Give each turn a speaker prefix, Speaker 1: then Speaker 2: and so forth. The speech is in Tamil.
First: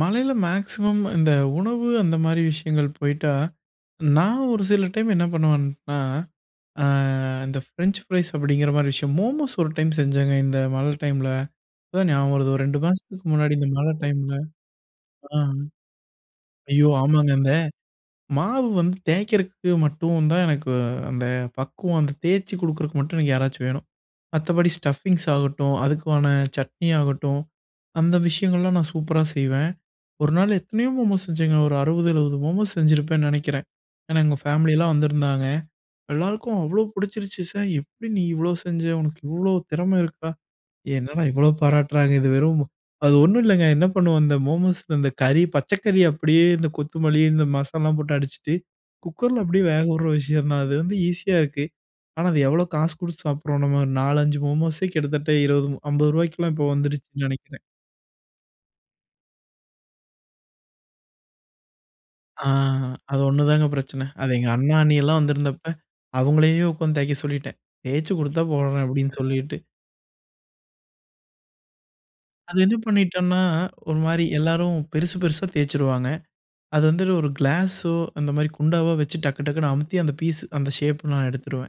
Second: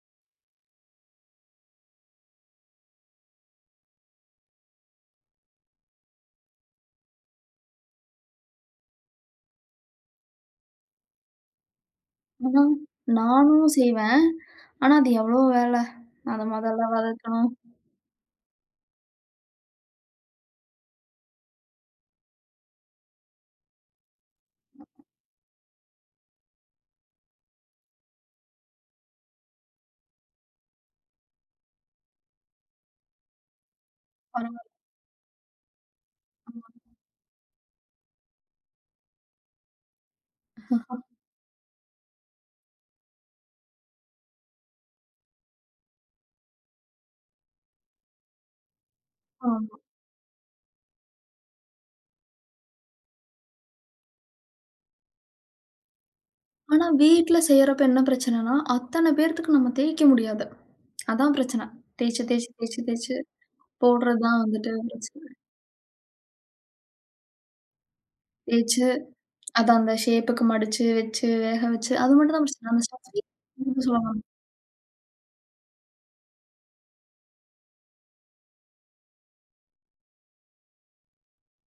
Speaker 1: மழையில மேக்சிமம், இந்த உணவு அந்த மாரி விஷயங்கள் போயிட்டா. நான் ஒரு சில டைம் என்ன பண்ணுவேன்னா? ஆ, அந்த ஃப்ரென்ச் பிரைஸ் அப்டிங்கற மாரி விஷயம். மோமோஸ் ஒரு டைம் செஞ்சங்க. இந்த மழை டைம்ல. இப்ப தான் நியாபகம் வருது, ஒரு
Speaker 2: ம்ஹ்ம்.
Speaker 1: 2 மாசத்துக்கு முன்னாடி இந்த
Speaker 2: நானும்
Speaker 1: மழை
Speaker 2: செய்வேன்.
Speaker 1: டைம்ல
Speaker 2: ஆனா அது
Speaker 1: அ.
Speaker 2: எவ்ளோ வேல. அத முதல்ல
Speaker 1: ஐயோ! ஆமாங்க,
Speaker 2: வதக்கணும்.
Speaker 1: இந்த மாவு வந்து தேக்கறதுக்கு மட்டும் தான், எனக்கு அந்தப் பக்குவம். வந்தத் தேச்சு குடுக்குறதுக்கு மட்டும் எனக்கு யாராச்சும் வேணும். மத்தபடி ஸ்டப்பிங்ஸ் ஆகட்டும். அதுக்குவான சட்னி ஆகட்டும். அந்த விஷயங்கள்லாம் நான் சூப்பரா செய்வேன். ஒரு நாள் எத்தனயோ மோமோஸ் செஞ்சேங்க. ஒரு 60வது, 70வது மோமோஸ் செஞ்சுருப்பேன்னு நெனைக்கிறேன். ஏன்னா எங்க
Speaker 2: பரவல்
Speaker 1: ஃபம்லி எல்லாம் வந்துருந்தாங்க. எல்லாருக்கும் அவ்ளோ புடிச்சுருச்சு. சய் "எப்டி நீ இவ்ளோ செஞ்ச? உனக்கு இவ்ளோ திறம இருக்கா?" என்னடா இவ்ளோ பாராட்டறாங்க. இது வெறும் மொ அது ஒண்ணும் இல்லங்க. என்ன பண்ணுவோம்? இந்த மோமோஸ்ல, அந்தக் கறி பச்சக்கறி அப்டியே இந்தக் கொத்துமல்லி, இந்த மசால்லாம் போட்டு அடிச்சிட்டு, குக்கர்ல அப்டியே
Speaker 2: ஆமா.
Speaker 1: வேகவிடற விஷயம் தான். அது வந்து இசியா இருக்கு. ஆனா அது எவ்ளோ காசு குடுத்து சாப்பிடுவோம் நாம்ம. 4,5 மோமோஸ்யே கிட்டத்தட்ட ரூ. 20, மு 50 இப்ப
Speaker 2: ஆனா,
Speaker 1: வந்துருச்சுன்னு
Speaker 2: வீட்ல
Speaker 1: நெனைக்கிறேன்.
Speaker 2: செய்யறப்ப என்ன பிரச்சனன்னா, அத்தன பேத்துக்கு நம்ம தேய்க்க முடியாது. அதான் பிரச்சன. தேச்சு,
Speaker 1: அ,
Speaker 2: தேச்சு, தேச்சு, தேச்சு
Speaker 1: அது ஒண்ணு தாங்க பிரச்சன. அது
Speaker 2: போடுறதுதான்
Speaker 1: எங்க
Speaker 2: வந்துட்டு
Speaker 1: அண்ணா, அண்ணிலாம்
Speaker 2: பிரச்சன.
Speaker 1: வந்திருந்தப்ப அவங்களையே உக்காந்து தேய்க்க சொல்லிட்டேன். தேச்சு குடுத்தா
Speaker 2: தேய்ச்சு,
Speaker 1: போடுறேன் அப்டின்னு சொல்லிட்டு.
Speaker 2: அத அந்த ஷேப்புக்கு மடிச்சு, வெச்சு, வேக வெச்சு, அது மட்டும்தான்
Speaker 1: அது
Speaker 2: பிரச்சன.
Speaker 1: என்ன
Speaker 2: அந்த ஸ்டப்பிங்
Speaker 1: பண்ணிட்டோம்னா,
Speaker 2: நீங்க
Speaker 1: ஒரு
Speaker 2: சொல்லுங்க.
Speaker 1: மாரி எல்லாரும் பெருசு பெருசா தேச்சுருவாங்க. அது வந்து ஒரு கிலாஸ்சோ, அந்த மாரி குண்டாவோ, வெச்சு டக்கு டக்குன்னு அமுத்தி அந்த பிஸ்ஸு அந்த ஷேப் நான் எடுத்துருவேன்.